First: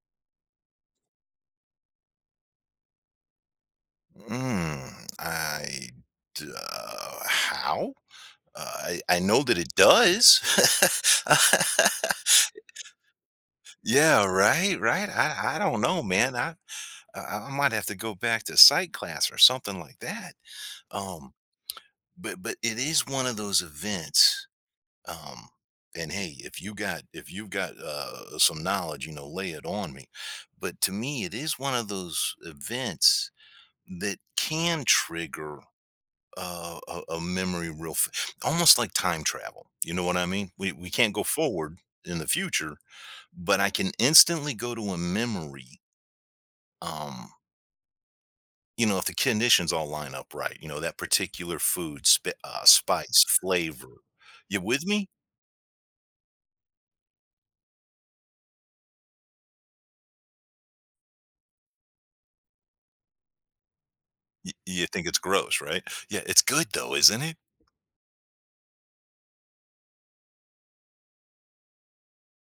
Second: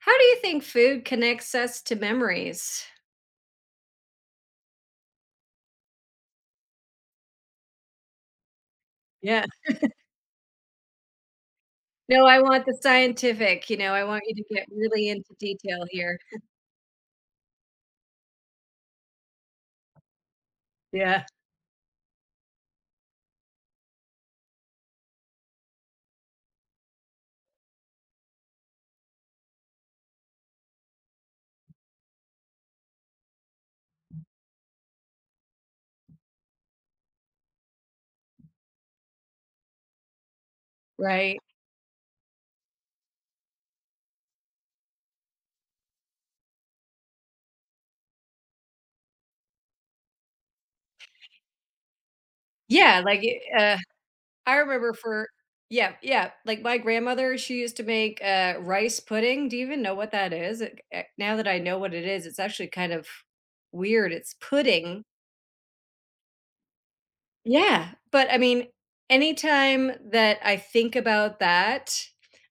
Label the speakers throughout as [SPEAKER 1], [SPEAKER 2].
[SPEAKER 1] How do you think food connects us to memories?
[SPEAKER 2] Mm, I how? I know
[SPEAKER 1] Yeah.
[SPEAKER 2] that it does.
[SPEAKER 1] No, I want the scientific, I
[SPEAKER 2] Yeah,
[SPEAKER 1] want you to get
[SPEAKER 2] right, right.
[SPEAKER 1] really into
[SPEAKER 2] I don't
[SPEAKER 1] detail
[SPEAKER 2] know,
[SPEAKER 1] here.
[SPEAKER 2] man. I might have to go back to psych class or something like that.
[SPEAKER 1] Yeah,
[SPEAKER 2] Um, but it is one of those events. Um, and hey, if you've got some knowledge, you know, lay it on me. But to me, it is one of those events that can trigger a memory almost like time travel, you know what I mean? We can't go
[SPEAKER 1] right.
[SPEAKER 2] forward in the future, but I can instantly go to a memory. um you know, if the conditions all line up right, you know, that particular food,
[SPEAKER 1] Yeah, like,
[SPEAKER 2] spice
[SPEAKER 1] uh,
[SPEAKER 2] flavor,
[SPEAKER 1] I
[SPEAKER 2] you with
[SPEAKER 1] remember
[SPEAKER 2] me?
[SPEAKER 1] for yeah, yeah, like, my grandmother, she used to make, rice pudding. Do you even know what that is? It eh, now that I know what it is, it's actually kind of weird. It's
[SPEAKER 2] You
[SPEAKER 1] pudding.
[SPEAKER 2] think it's gross, right? Yeah, it's good though, isn't it?
[SPEAKER 1] Yeah, but I mean, anytime that I think about that,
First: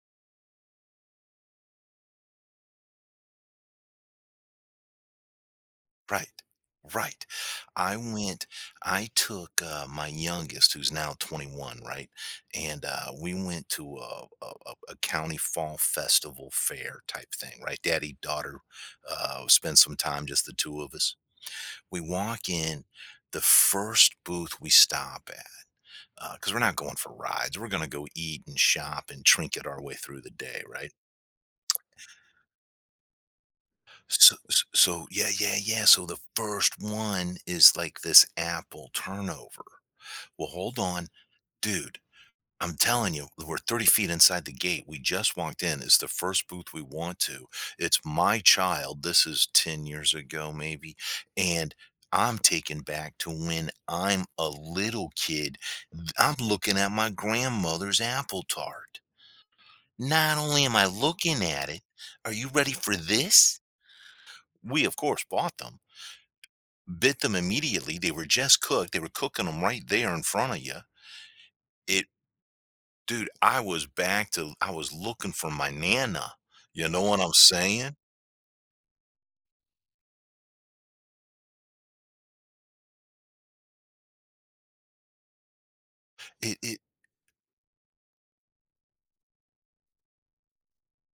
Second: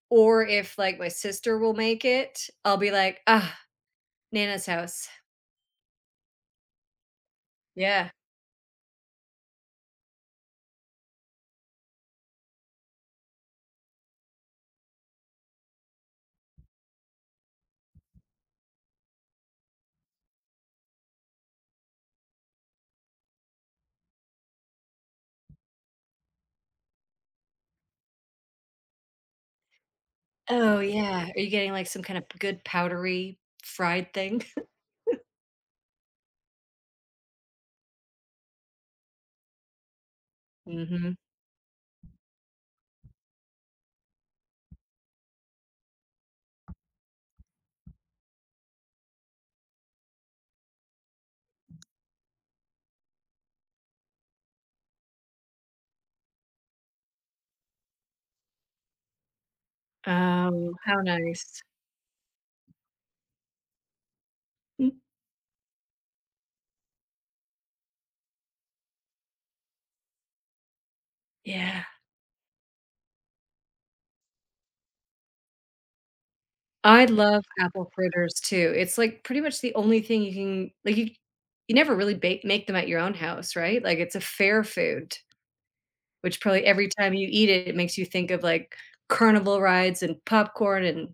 [SPEAKER 1] or if like my sister will make it, I'll be like, ah, Nana's house.
[SPEAKER 2] Right. Right. I
[SPEAKER 1] Yeah.
[SPEAKER 2] went I took, my youngest, who's now 21, right? And, we went to a county fall festival fair type thing, right? Daddy, daughter, spent some time, just the 2 of us. We walk in, the first booth we stop at, because 'cause we're not going for rides, we're gonna go eat and shop and trinket our way through the day,
[SPEAKER 1] Oh
[SPEAKER 2] right?
[SPEAKER 1] yeah. Are you getting like some kind of good powdery fried
[SPEAKER 2] So
[SPEAKER 1] thing?
[SPEAKER 2] s so So the first one is, like, this apple turnover. Well, hold on.
[SPEAKER 1] Hmm.
[SPEAKER 2] Dude, I'm telling you, we're 30 feet inside the gate. We just walked in. It's the first booth we want to. It's my child. This is 10 years ago, maybe. And I'm taken back to when I'm a little kid. I'm looking at my grandmother's apple tart. Not only
[SPEAKER 1] Oh,
[SPEAKER 2] am I
[SPEAKER 1] how
[SPEAKER 2] looking
[SPEAKER 1] nice.
[SPEAKER 2] at it, are you ready for this? We,
[SPEAKER 1] Mm.
[SPEAKER 2] of course, bought them, bit them immediately. They were just cooked, they were cooking them right there in front of you.
[SPEAKER 1] Yeah.
[SPEAKER 2] It Dude, I was looking for my nana, you know
[SPEAKER 1] I
[SPEAKER 2] what I'm
[SPEAKER 1] love apple
[SPEAKER 2] saying?
[SPEAKER 1] fritters too. It's like pretty much the only thing you can like you never really bake make them at your own house, right? Like it's a fair food. Which
[SPEAKER 2] It
[SPEAKER 1] probably
[SPEAKER 2] it
[SPEAKER 1] every time you eat it, it makes you think of, like, carnival rides and popcorn and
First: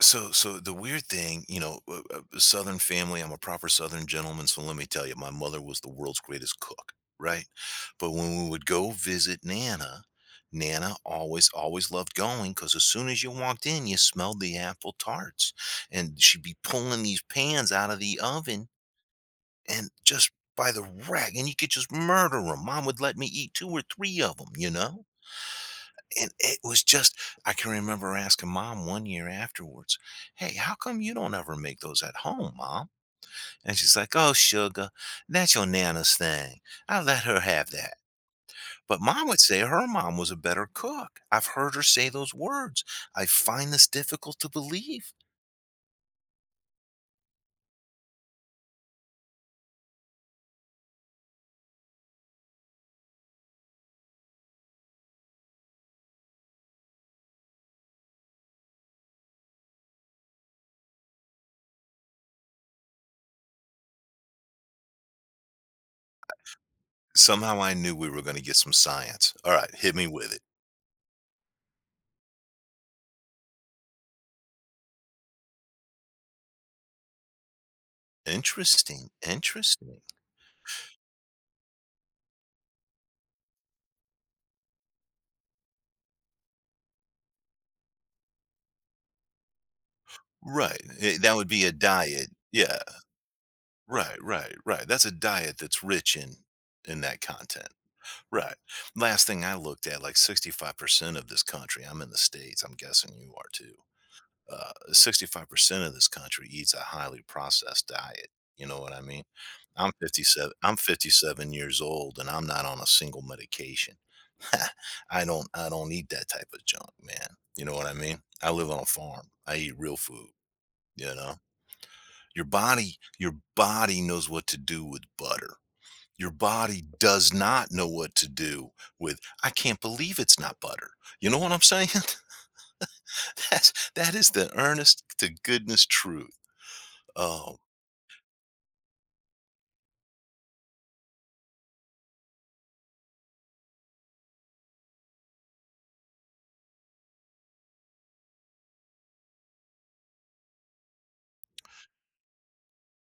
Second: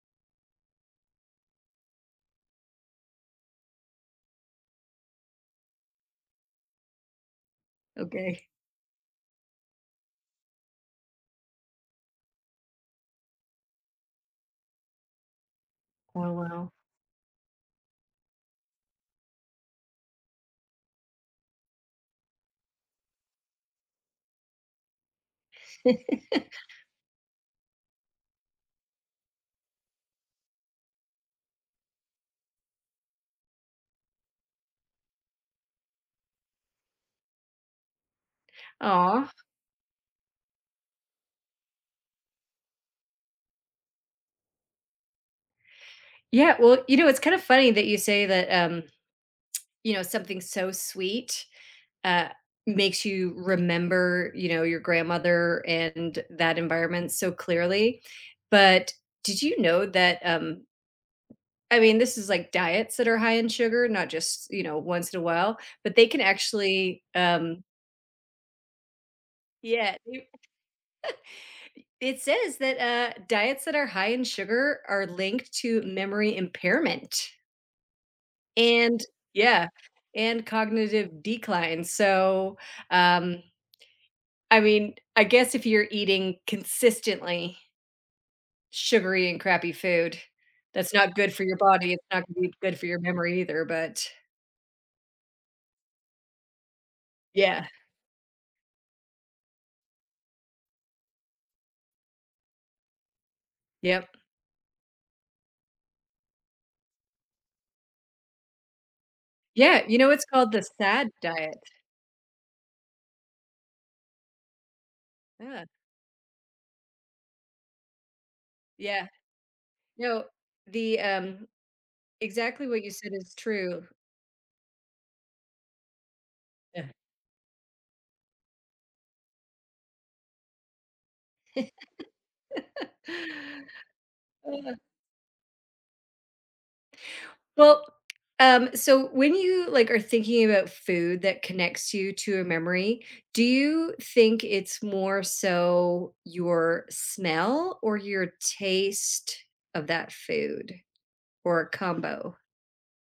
[SPEAKER 2] The weird thing, you know, Southern family, I'm a proper Southern gentleman, so let me tell you, my mother was the world's greatest cook, right? But when we
[SPEAKER 1] okay.
[SPEAKER 2] would go visit nana, nana always, always loved going, 'cause as soon as you walked in, you smelled the apple tarts, and
[SPEAKER 1] Oh,
[SPEAKER 2] she'd be
[SPEAKER 1] wow.
[SPEAKER 2] pulling these pans out of the oven. And just by the rack, and you could just murder 'em. Mom would let me eat 2 or 3 of 'em, you know? And it was just I can remember asking mom one year afterwards, "Hey, how come you don't ever make those at home, mom?" And she's like, "Oh, sugar, that's your Nana's thing. I let her have that." But
[SPEAKER 1] Aw.
[SPEAKER 2] mom would say her mom was a better cook. I've heard her say those words. I find this difficult to believe.
[SPEAKER 1] Yeah, well, you know, it's kind of funny that you say that, you know, something so sweet, uh, makes you remember, you know, your grandmother and that environment so clearly, but did you know that, I mean, this is, like, diets that are high in sugar, not just, you know, once in a while, but they can actually,
[SPEAKER 2] Somehow I knew we were gonna get some science. Alright, hit
[SPEAKER 1] Yeah.
[SPEAKER 2] me with it.
[SPEAKER 1] It says that, diets that are high in sugar are linked to memory impairment and
[SPEAKER 2] Interesting,
[SPEAKER 1] yeah,
[SPEAKER 2] interesting.
[SPEAKER 1] and cognitive decline. So, um, I mean, I guess if you're eating consistently sugary and crappy food,
[SPEAKER 2] Right,
[SPEAKER 1] that's not
[SPEAKER 2] eh,
[SPEAKER 1] good
[SPEAKER 2] that
[SPEAKER 1] for
[SPEAKER 2] would
[SPEAKER 1] your
[SPEAKER 2] be a
[SPEAKER 1] body. It's not
[SPEAKER 2] diet.
[SPEAKER 1] gonna be
[SPEAKER 2] Yeah,
[SPEAKER 1] good for your memory either, but
[SPEAKER 2] right, right, right, that's a diet that's rich in that
[SPEAKER 1] yeah.
[SPEAKER 2] content. Right. Last thing I looked at, like 65% of this country. I'm in the States, I'm guessing you are too.
[SPEAKER 1] Yep.
[SPEAKER 2] 65% of this country eats a highly processed diet, you know what I mean?
[SPEAKER 1] Yeah,
[SPEAKER 2] I'm
[SPEAKER 1] you know, it's
[SPEAKER 2] 57
[SPEAKER 1] called the
[SPEAKER 2] I'm
[SPEAKER 1] SAD
[SPEAKER 2] 57
[SPEAKER 1] diet.
[SPEAKER 2] years old, and I'm not on a single medication.
[SPEAKER 1] Yeah.
[SPEAKER 2] I don't eat that type of junk, man, you know what I mean? I live on a
[SPEAKER 1] Yeah.
[SPEAKER 2] farm, I eat real
[SPEAKER 1] No,
[SPEAKER 2] food,
[SPEAKER 1] the,
[SPEAKER 2] you know?
[SPEAKER 1] um exactly what you said is
[SPEAKER 2] Your
[SPEAKER 1] true.
[SPEAKER 2] body knows what to do with butter. Your body does not know what to do with, "I can't believe it's not butter." You know what I'm saying?
[SPEAKER 1] Yeah.
[SPEAKER 2] That is the
[SPEAKER 1] Uh,
[SPEAKER 2] earnest to goodness truth. Oh,
[SPEAKER 1] well, so when you like are thinking about food that connects you to a memory, do you think it's more so your smell or your taste of that food or a combo?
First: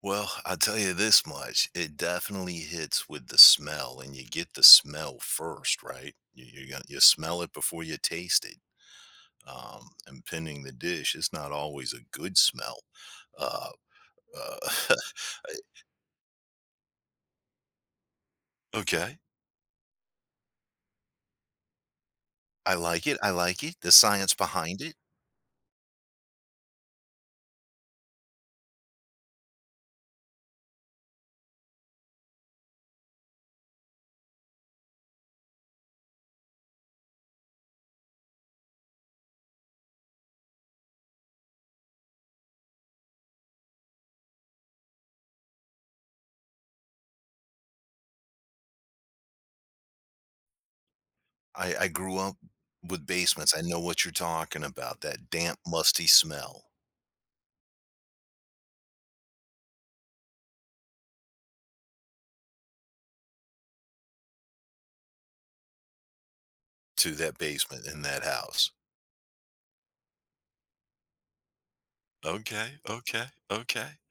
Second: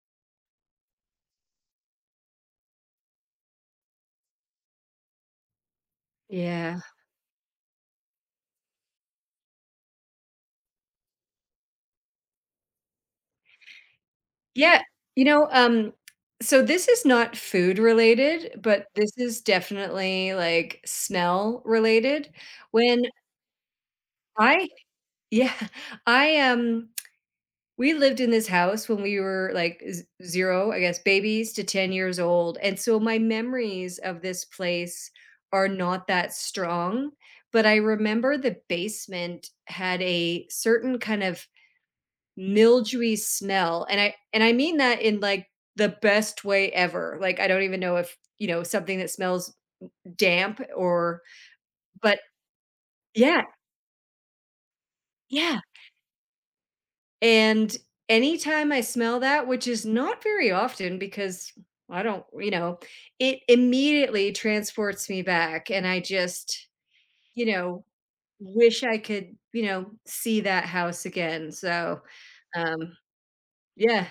[SPEAKER 2] well, I'll tell you this much, it definitely hits with the smell, and you get the smell first, right?
[SPEAKER 1] Yeah.
[SPEAKER 2] You smell it before you taste it. And pending the dish, it's not always a good smell. Uh,
[SPEAKER 1] Yeah.
[SPEAKER 2] uh,
[SPEAKER 1] You know, so this is not food related, but this
[SPEAKER 2] okay.
[SPEAKER 1] is definitely like smell related. When
[SPEAKER 2] I like it, the science
[SPEAKER 1] I,
[SPEAKER 2] behind it.
[SPEAKER 1] yeah, I we lived in this house when we were like 0, I guess, babies to 10 years old. And so my memories of this place are not that strong, but I remember the basement had a certain kind of mildewy smell. And I mean that in like the best way ever. Like I don't even know if, you know, something that smells damp or
[SPEAKER 2] I
[SPEAKER 1] but
[SPEAKER 2] grew up with
[SPEAKER 1] yeah.
[SPEAKER 2] basements, I know what you're talking about, that damp,
[SPEAKER 1] Yeah.
[SPEAKER 2] musty smell
[SPEAKER 1] And anytime I smell that, which is not very often because I don't, you know, it immediately transports me back. And I just,
[SPEAKER 2] to that
[SPEAKER 1] you know,
[SPEAKER 2] basement in that house.
[SPEAKER 1] wish I could, you know, see that house again. So,
[SPEAKER 2] Okay,
[SPEAKER 1] um,
[SPEAKER 2] okay, okay.
[SPEAKER 1] yeah,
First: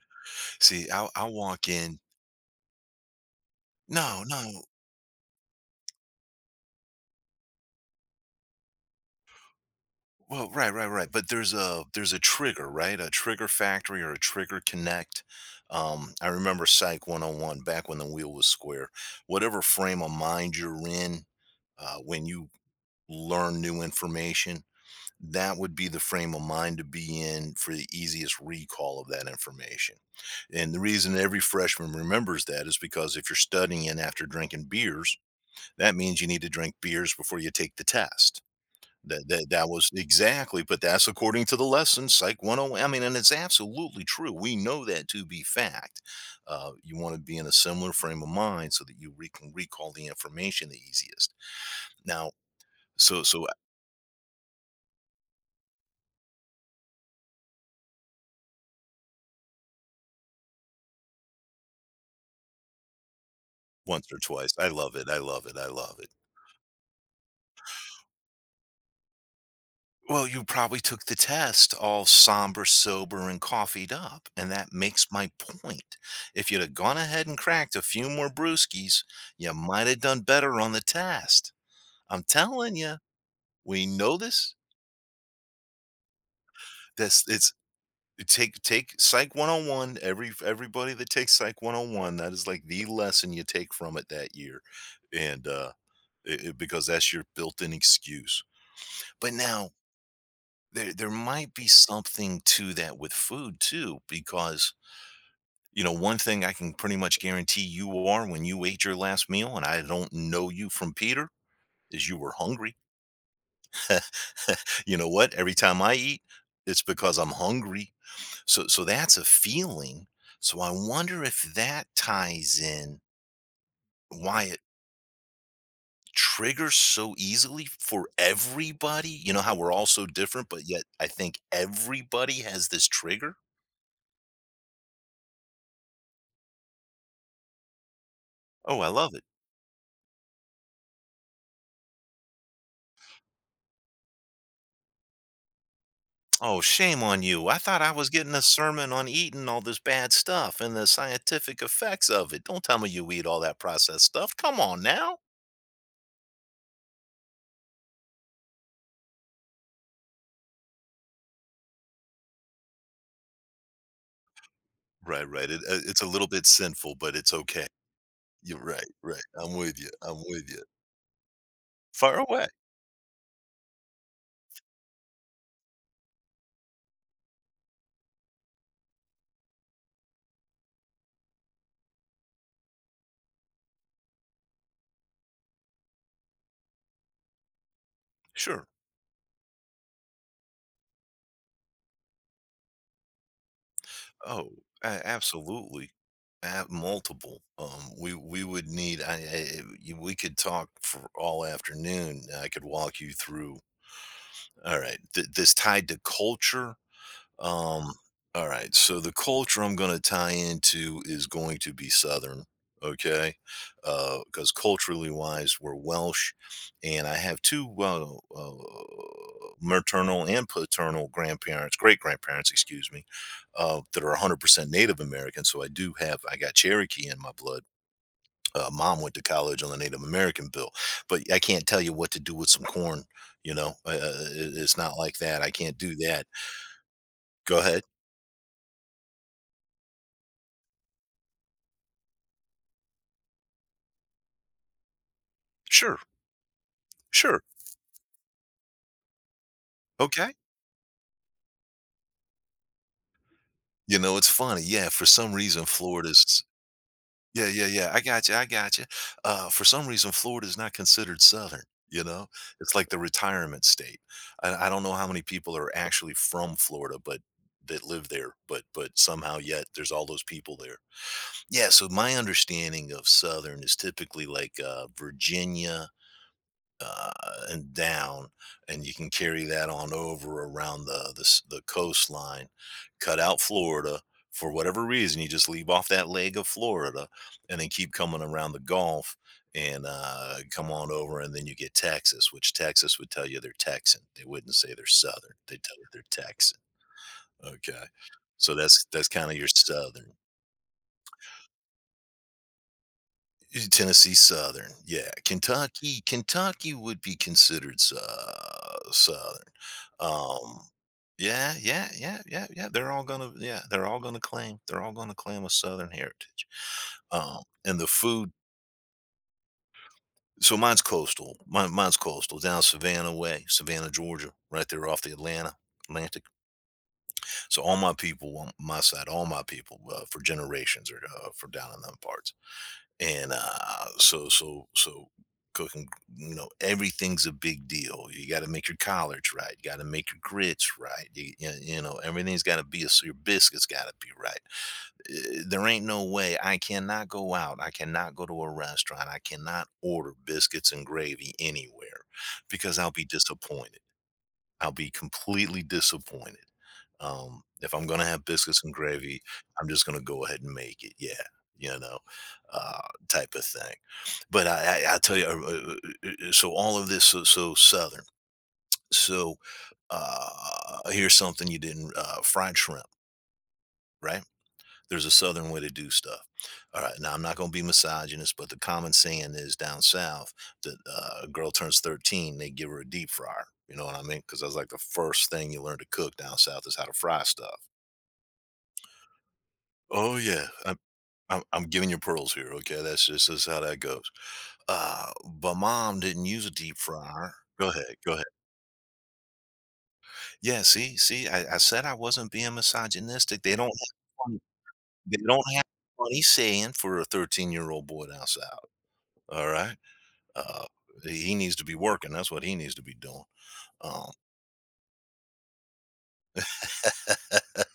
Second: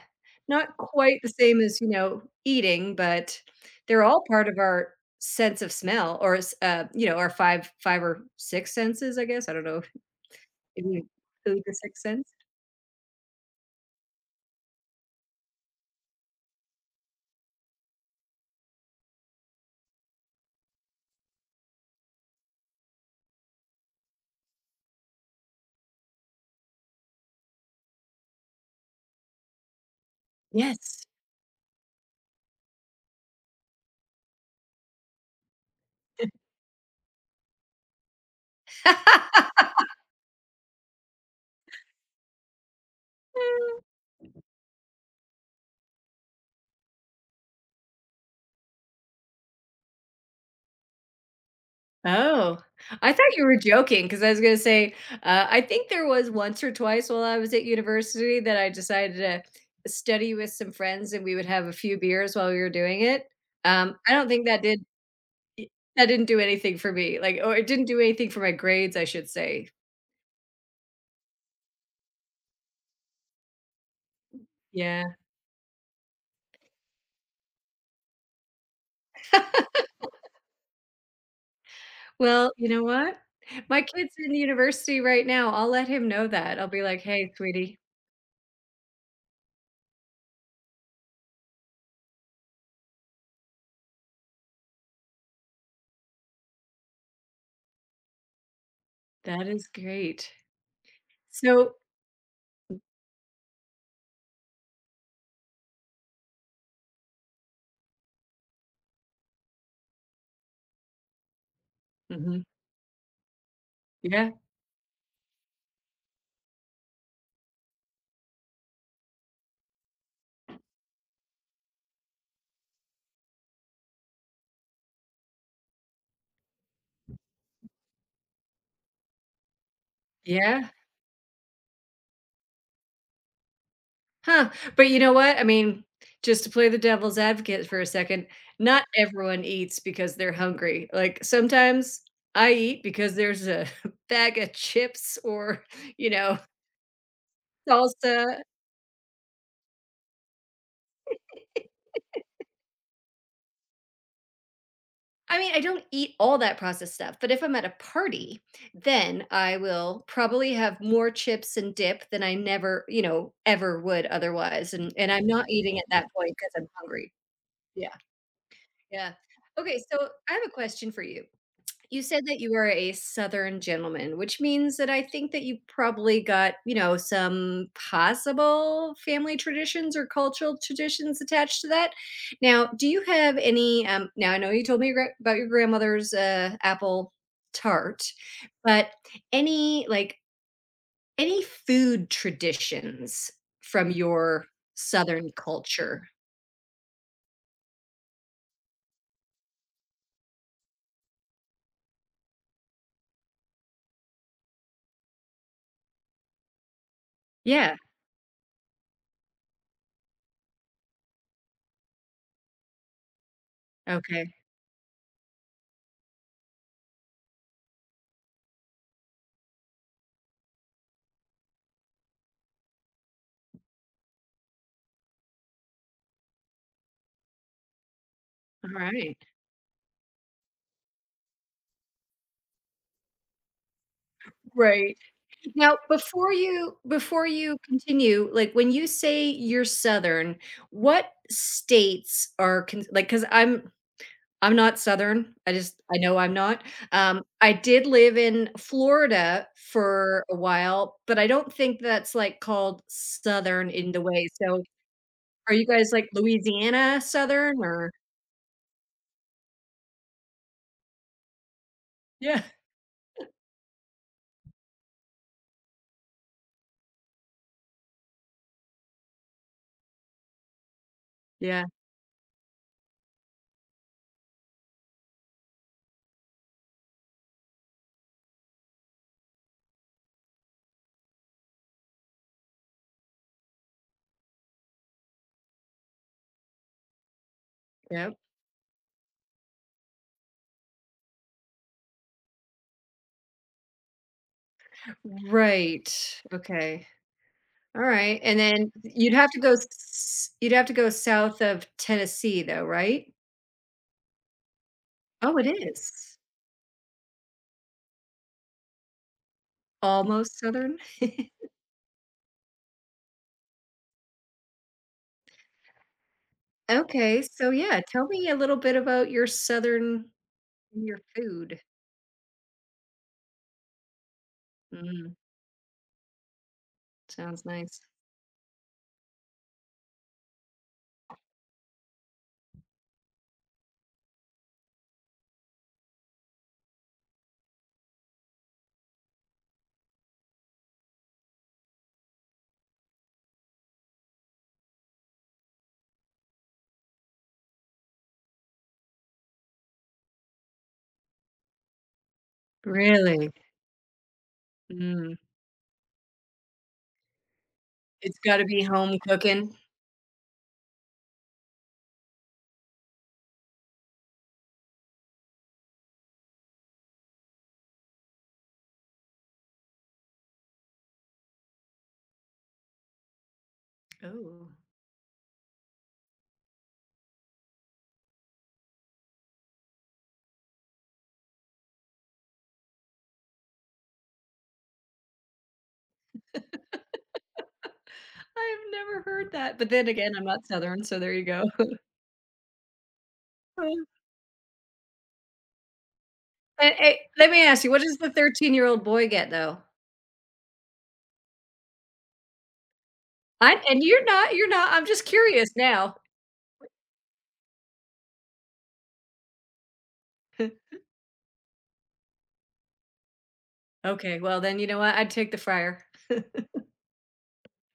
[SPEAKER 1] not
[SPEAKER 2] See,
[SPEAKER 1] quite the
[SPEAKER 2] I'll
[SPEAKER 1] same
[SPEAKER 2] walk
[SPEAKER 1] as, you
[SPEAKER 2] in
[SPEAKER 1] know, eating, but they're all
[SPEAKER 2] No,
[SPEAKER 1] part of
[SPEAKER 2] no.
[SPEAKER 1] our sense of smell or, you know, our five, five or six senses, I guess. I don't know
[SPEAKER 2] Well, right, right,
[SPEAKER 1] if
[SPEAKER 2] right, but there's
[SPEAKER 1] the
[SPEAKER 2] a
[SPEAKER 1] sixth sense.
[SPEAKER 2] trigger, right? A trigger factory or a trigger connect. I remember Psych 101 back when the wheel was square. Whatever frame of mind you're in, when you learn new information, that would be the frame of mind to be in for the easiest recall of that information. And the
[SPEAKER 1] Yes.
[SPEAKER 2] reason every freshman remembers that is because if you're studying in after drinking beers, that means you need to drink beers before you take the test. That was exactly, but that's according to the lesson, Psych 101. I mean, and it's absolutely true. We know that to be fact. You want to be in a similar frame of mind so that can recall the information the easiest. Now,
[SPEAKER 1] Oh, I
[SPEAKER 2] so
[SPEAKER 1] thought you
[SPEAKER 2] so
[SPEAKER 1] were joking because I was gonna say, I think there was once or twice while I was at university that I decided to study with some friends and we would have a few beers while we were doing it.
[SPEAKER 2] once
[SPEAKER 1] I
[SPEAKER 2] or
[SPEAKER 1] don't think
[SPEAKER 2] twice,
[SPEAKER 1] that
[SPEAKER 2] I
[SPEAKER 1] did
[SPEAKER 2] love it. I love it. I love
[SPEAKER 1] that
[SPEAKER 2] it.
[SPEAKER 1] didn't do anything for me, like, or it didn't do anything for my grades, I should say.
[SPEAKER 2] Well, you probably took the test all somber, sober, and coffeeed up, and that
[SPEAKER 1] Yeah.
[SPEAKER 2] makes my point. If you'd have gone ahead and cracked a few more brewskis, you might have done better on the test. I'm
[SPEAKER 1] Well, you
[SPEAKER 2] telling
[SPEAKER 1] know
[SPEAKER 2] you,
[SPEAKER 1] what? My
[SPEAKER 2] we
[SPEAKER 1] kid's
[SPEAKER 2] know
[SPEAKER 1] in
[SPEAKER 2] this.
[SPEAKER 1] university right now. I'll let him know that. I'll be like,
[SPEAKER 2] This
[SPEAKER 1] "Hey,
[SPEAKER 2] it's
[SPEAKER 1] sweetie,
[SPEAKER 2] Take Psych 101. Everybody that takes Psych 101, that is like the lesson you take from it that year, and because that's your built-in excuse. But
[SPEAKER 1] that is
[SPEAKER 2] now
[SPEAKER 1] great."
[SPEAKER 2] there might be
[SPEAKER 1] So
[SPEAKER 2] something to that with food too, because, you know, one thing I can pretty much guarantee you are when you ate your last meal, and I don't know you from Peter, is you were
[SPEAKER 1] mhm.
[SPEAKER 2] hungry.
[SPEAKER 1] Yeah.
[SPEAKER 2] You know what? Every time I eat, it's because I'm hungry. That's a feeling. So I wonder if that ties in why it triggers so easily for everybody. You know how we're all so different, but
[SPEAKER 1] Yeah.
[SPEAKER 2] yet I think everybody has this trigger?
[SPEAKER 1] Huh, but you know what? I mean, just to play the devil's advocate for a second,
[SPEAKER 2] Oh,
[SPEAKER 1] not
[SPEAKER 2] I love it.
[SPEAKER 1] everyone eats because they're hungry. Like, sometimes I eat because there's a bag of chips or, you know,
[SPEAKER 2] Oh, shame on you. I thought I was getting
[SPEAKER 1] salsa.
[SPEAKER 2] a sermon on eating all this bad stuff and the scientific effects of it. Don't tell me you eat all that processed stuff. Come on now.
[SPEAKER 1] I mean, I don't eat all that processed stuff, but if I'm at a party, then I will probably have more chips and dip than I never, you know, ever would otherwise, and I'm
[SPEAKER 2] Right,
[SPEAKER 1] not
[SPEAKER 2] right.
[SPEAKER 1] eating at
[SPEAKER 2] It's
[SPEAKER 1] that
[SPEAKER 2] a little
[SPEAKER 1] point
[SPEAKER 2] bit
[SPEAKER 1] because 'cause I'm
[SPEAKER 2] sinful,
[SPEAKER 1] hungry.
[SPEAKER 2] but it's okay.
[SPEAKER 1] Yeah,
[SPEAKER 2] You're Right,
[SPEAKER 1] yeah.
[SPEAKER 2] right. I'm with
[SPEAKER 1] Okay,
[SPEAKER 2] you.
[SPEAKER 1] so
[SPEAKER 2] I'm
[SPEAKER 1] I have
[SPEAKER 2] with
[SPEAKER 1] a
[SPEAKER 2] you.
[SPEAKER 1] question for you. You
[SPEAKER 2] Far
[SPEAKER 1] said that
[SPEAKER 2] away.
[SPEAKER 1] you were a Southern gentleman, which means that I think that you probably got, you know, some possible family traditions or cultural traditions attached to that. Now, do you have any? Now, I know you told me about your grandmother's apple tart,
[SPEAKER 2] Sure.
[SPEAKER 1] but any like any food traditions from your
[SPEAKER 2] Oh,
[SPEAKER 1] Southern
[SPEAKER 2] absolutely.
[SPEAKER 1] culture?
[SPEAKER 2] Multiple. We would need. I you- We could talk for all afternoon. I could walk you through. All right, this tied to culture.
[SPEAKER 1] Yeah.
[SPEAKER 2] Um, all right. so the culture I'm going to tie into is going to be Southern. Okay.
[SPEAKER 1] Okay.
[SPEAKER 2] Because culturally wise, we're Welsh. And I have two uh, maternal and paternal grandparents, great grandparents, excuse me, that are 100% Native American. So I do have, I got Cherokee in my blood.
[SPEAKER 1] All
[SPEAKER 2] Mom went
[SPEAKER 1] right.
[SPEAKER 2] to college on the Native American bill, but I can't tell you what to do with some corn. You know, it's
[SPEAKER 1] Right.
[SPEAKER 2] not like that. I can't
[SPEAKER 1] Now,
[SPEAKER 2] do that.
[SPEAKER 1] before you
[SPEAKER 2] Go ahead.
[SPEAKER 1] continue, like, when you say you're Southern, what states are con like? Because I 'cause I'm not Southern, I just I
[SPEAKER 2] Sure.
[SPEAKER 1] know I'm not,
[SPEAKER 2] Sure.
[SPEAKER 1] I did live in Florida for
[SPEAKER 2] Okay.
[SPEAKER 1] a while, but I don't think that's, like, called Southern in
[SPEAKER 2] You
[SPEAKER 1] the
[SPEAKER 2] know,
[SPEAKER 1] way,
[SPEAKER 2] it's
[SPEAKER 1] so
[SPEAKER 2] funny. Yeah, for some
[SPEAKER 1] are
[SPEAKER 2] reason,
[SPEAKER 1] you guys, like,
[SPEAKER 2] Florida's
[SPEAKER 1] Louisiana
[SPEAKER 2] Yeah,
[SPEAKER 1] Southern
[SPEAKER 2] yeah, yeah.
[SPEAKER 1] or
[SPEAKER 2] I got you. I got you. For some reason, Florida's not considered Southern. You know,
[SPEAKER 1] yeah,
[SPEAKER 2] it's like the retirement state. I don't know how many people are actually from Florida, but that live there. But somehow yet, there's all those people there.
[SPEAKER 1] yeah,
[SPEAKER 2] Yeah. So my understanding of Southern is typically like Virginia, uh, and down, and you can carry that on over around the coastline. Cut out Florida for whatever reason. You just leave off that leg of Florida, and then keep
[SPEAKER 1] yep.
[SPEAKER 2] coming around the Gulf and come on over, and then you get Texas, which Texas would tell you they're Texan. They wouldn't say they're Southern. They tell you they're
[SPEAKER 1] Right,
[SPEAKER 2] Texan.
[SPEAKER 1] okay. All
[SPEAKER 2] Okay,
[SPEAKER 1] right, and
[SPEAKER 2] so
[SPEAKER 1] then
[SPEAKER 2] that's
[SPEAKER 1] you'd have
[SPEAKER 2] kind of
[SPEAKER 1] to
[SPEAKER 2] your
[SPEAKER 1] go
[SPEAKER 2] Southern.
[SPEAKER 1] s you'd have to go south of Tennessee though, right?
[SPEAKER 2] Tennessee Southern, yeah.
[SPEAKER 1] Oh, it is.
[SPEAKER 2] Kentucky would be considered Southern.
[SPEAKER 1] Almost
[SPEAKER 2] Um,
[SPEAKER 1] southern?
[SPEAKER 2] yeah, they're all gonna claim a Southern heritage.
[SPEAKER 1] Okay, so
[SPEAKER 2] And
[SPEAKER 1] yeah,
[SPEAKER 2] the
[SPEAKER 1] tell me
[SPEAKER 2] food,
[SPEAKER 1] a little bit about your southern
[SPEAKER 2] so mine's
[SPEAKER 1] your
[SPEAKER 2] coastal.
[SPEAKER 1] food.
[SPEAKER 2] Mine's coastal, down Savannah way, Savannah, Georgia, right there off the
[SPEAKER 1] Mm,
[SPEAKER 2] Atlanta Atlantic.
[SPEAKER 1] sounds
[SPEAKER 2] So all
[SPEAKER 1] nice.
[SPEAKER 2] my people on my side, all my people, for generations are, from down in them parts. And so so so Cooking, you know, everything's a big deal. You got to make your collards right, you got to make your grits right. you know, everything's got to be so your biscuits got to be right. There ain't no way I cannot go to a restaurant I cannot order biscuits and gravy anywhere because I'll be
[SPEAKER 1] Really?
[SPEAKER 2] disappointed. I'll be
[SPEAKER 1] Mm,
[SPEAKER 2] completely disappointed. If I'm gonna
[SPEAKER 1] it's
[SPEAKER 2] have
[SPEAKER 1] gotta
[SPEAKER 2] biscuits
[SPEAKER 1] be
[SPEAKER 2] and
[SPEAKER 1] home
[SPEAKER 2] gravy,
[SPEAKER 1] cooking?
[SPEAKER 2] I'm just gonna go ahead and make it. Yeah, you know, uh, type of thing. But I tell you, so all of this, so, so southern. So uh, Here's something you didn't: fried shrimp, right?
[SPEAKER 1] Oh,
[SPEAKER 2] There's a southern way to do stuff. All right. Now I'm not going to be misogynist, but the common saying is down south that a girl turns 13, they give her a deep fryer. You know what I mean? Because that's like the first thing you learn to cook down south is how to fry stuff.
[SPEAKER 1] I've never heard that, but then again,
[SPEAKER 2] Oh
[SPEAKER 1] I'm not
[SPEAKER 2] yeah,
[SPEAKER 1] southern, so there you go.
[SPEAKER 2] I'm giving you pearls here. Okay, that's how that
[SPEAKER 1] Um,
[SPEAKER 2] goes. But mom didn't use a
[SPEAKER 1] and,
[SPEAKER 2] deep
[SPEAKER 1] eh, let
[SPEAKER 2] fryer.
[SPEAKER 1] me ask
[SPEAKER 2] Go
[SPEAKER 1] you, what
[SPEAKER 2] ahead,
[SPEAKER 1] does the
[SPEAKER 2] go ahead.
[SPEAKER 1] 13-year-old boy get though?
[SPEAKER 2] Yeah, see, I said I wasn't being misogynistic.
[SPEAKER 1] I and
[SPEAKER 2] Funny,
[SPEAKER 1] you're not I'm just
[SPEAKER 2] they don't
[SPEAKER 1] curious
[SPEAKER 2] have
[SPEAKER 1] now.
[SPEAKER 2] funny saying for a 13-year-old boy down south. All right. Uh, he needs to be working. That's what he needs to be doing. Um,
[SPEAKER 1] Okay, well, then you know what? I'd take the fryer.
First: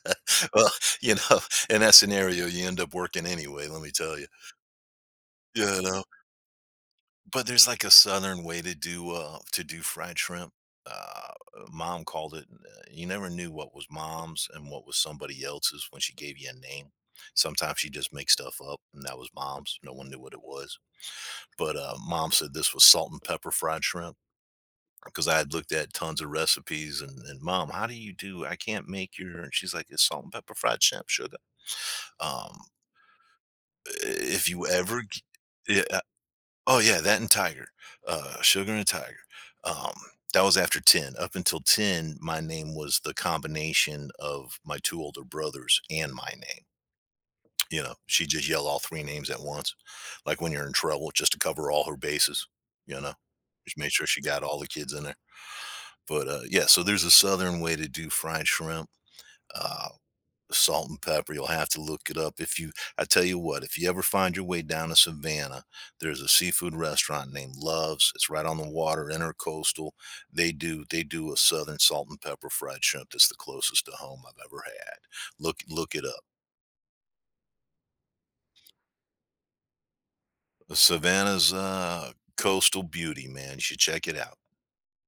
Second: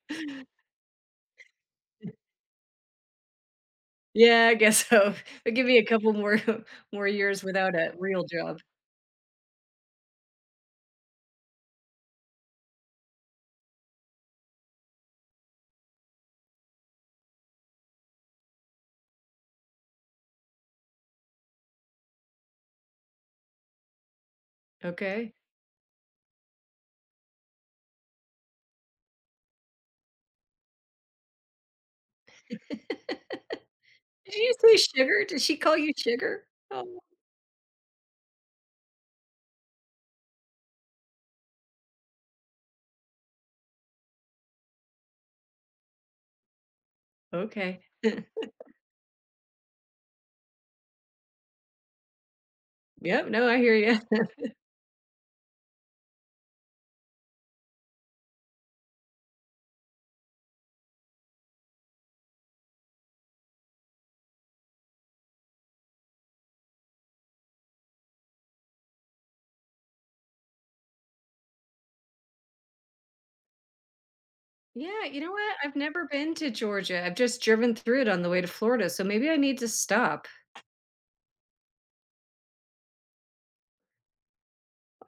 [SPEAKER 2] well, you know, in that scenario, you end up working anyway. Let me tell you,
[SPEAKER 1] Yeah, I guess so. But give me
[SPEAKER 2] you
[SPEAKER 1] a
[SPEAKER 2] know.
[SPEAKER 1] couple more more years
[SPEAKER 2] But there's
[SPEAKER 1] without
[SPEAKER 2] like a
[SPEAKER 1] a real
[SPEAKER 2] southern
[SPEAKER 1] job,
[SPEAKER 2] way to do fried shrimp. Uh, Mom called it, you never knew what was mom's and what was somebody else's when she gave you a name. Sometimes she just makes stuff up, and that was mom's. No one knew what it was. But mom said this was salt and pepper fried shrimp, because
[SPEAKER 1] okay?
[SPEAKER 2] I had looked at tons of recipes and mom, how do you do? I can't make your. And she's like, it's salt and pepper fried shrimp, sugar. Um,
[SPEAKER 1] Did
[SPEAKER 2] if
[SPEAKER 1] you
[SPEAKER 2] you
[SPEAKER 1] say
[SPEAKER 2] ever,
[SPEAKER 1] sugar? Did she call
[SPEAKER 2] yeah,
[SPEAKER 1] you
[SPEAKER 2] uh,
[SPEAKER 1] sugar?
[SPEAKER 2] oh
[SPEAKER 1] Oh,
[SPEAKER 2] yeah, that and tiger, sugar and tiger. Um, that was after ten. Up until ten, my name was the combination of my two older brothers and my name.
[SPEAKER 1] okay.
[SPEAKER 2] You know, she just yelled all three names at once, like when you're in trouble, just to cover all her bases. You know,
[SPEAKER 1] Yep, no, I hear
[SPEAKER 2] just made
[SPEAKER 1] you.
[SPEAKER 2] sure she got all the kids in there. But, yeah, so there's a southern way to do fried shrimp, uh, salt and pepper, you'll have to look it up if you. I tell you what, if you ever find your way down to Savannah, there's a seafood restaurant named Love's, it's right on the water, intercoastal, they do a southern salt and pepper fried shrimp that's the closest to home I've ever had.
[SPEAKER 1] Yeah, you know what? I've
[SPEAKER 2] Look it
[SPEAKER 1] never
[SPEAKER 2] up.
[SPEAKER 1] been to Georgia. I've just driven through it on the way to Florida, so maybe I need to stop.
[SPEAKER 2] Savannah's, coastal beauty, man, you should check it out.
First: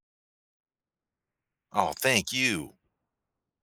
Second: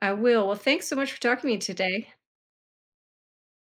[SPEAKER 1] I will. Well, thanks so much for talking to me
[SPEAKER 2] Oh,
[SPEAKER 1] today.
[SPEAKER 2] thank you.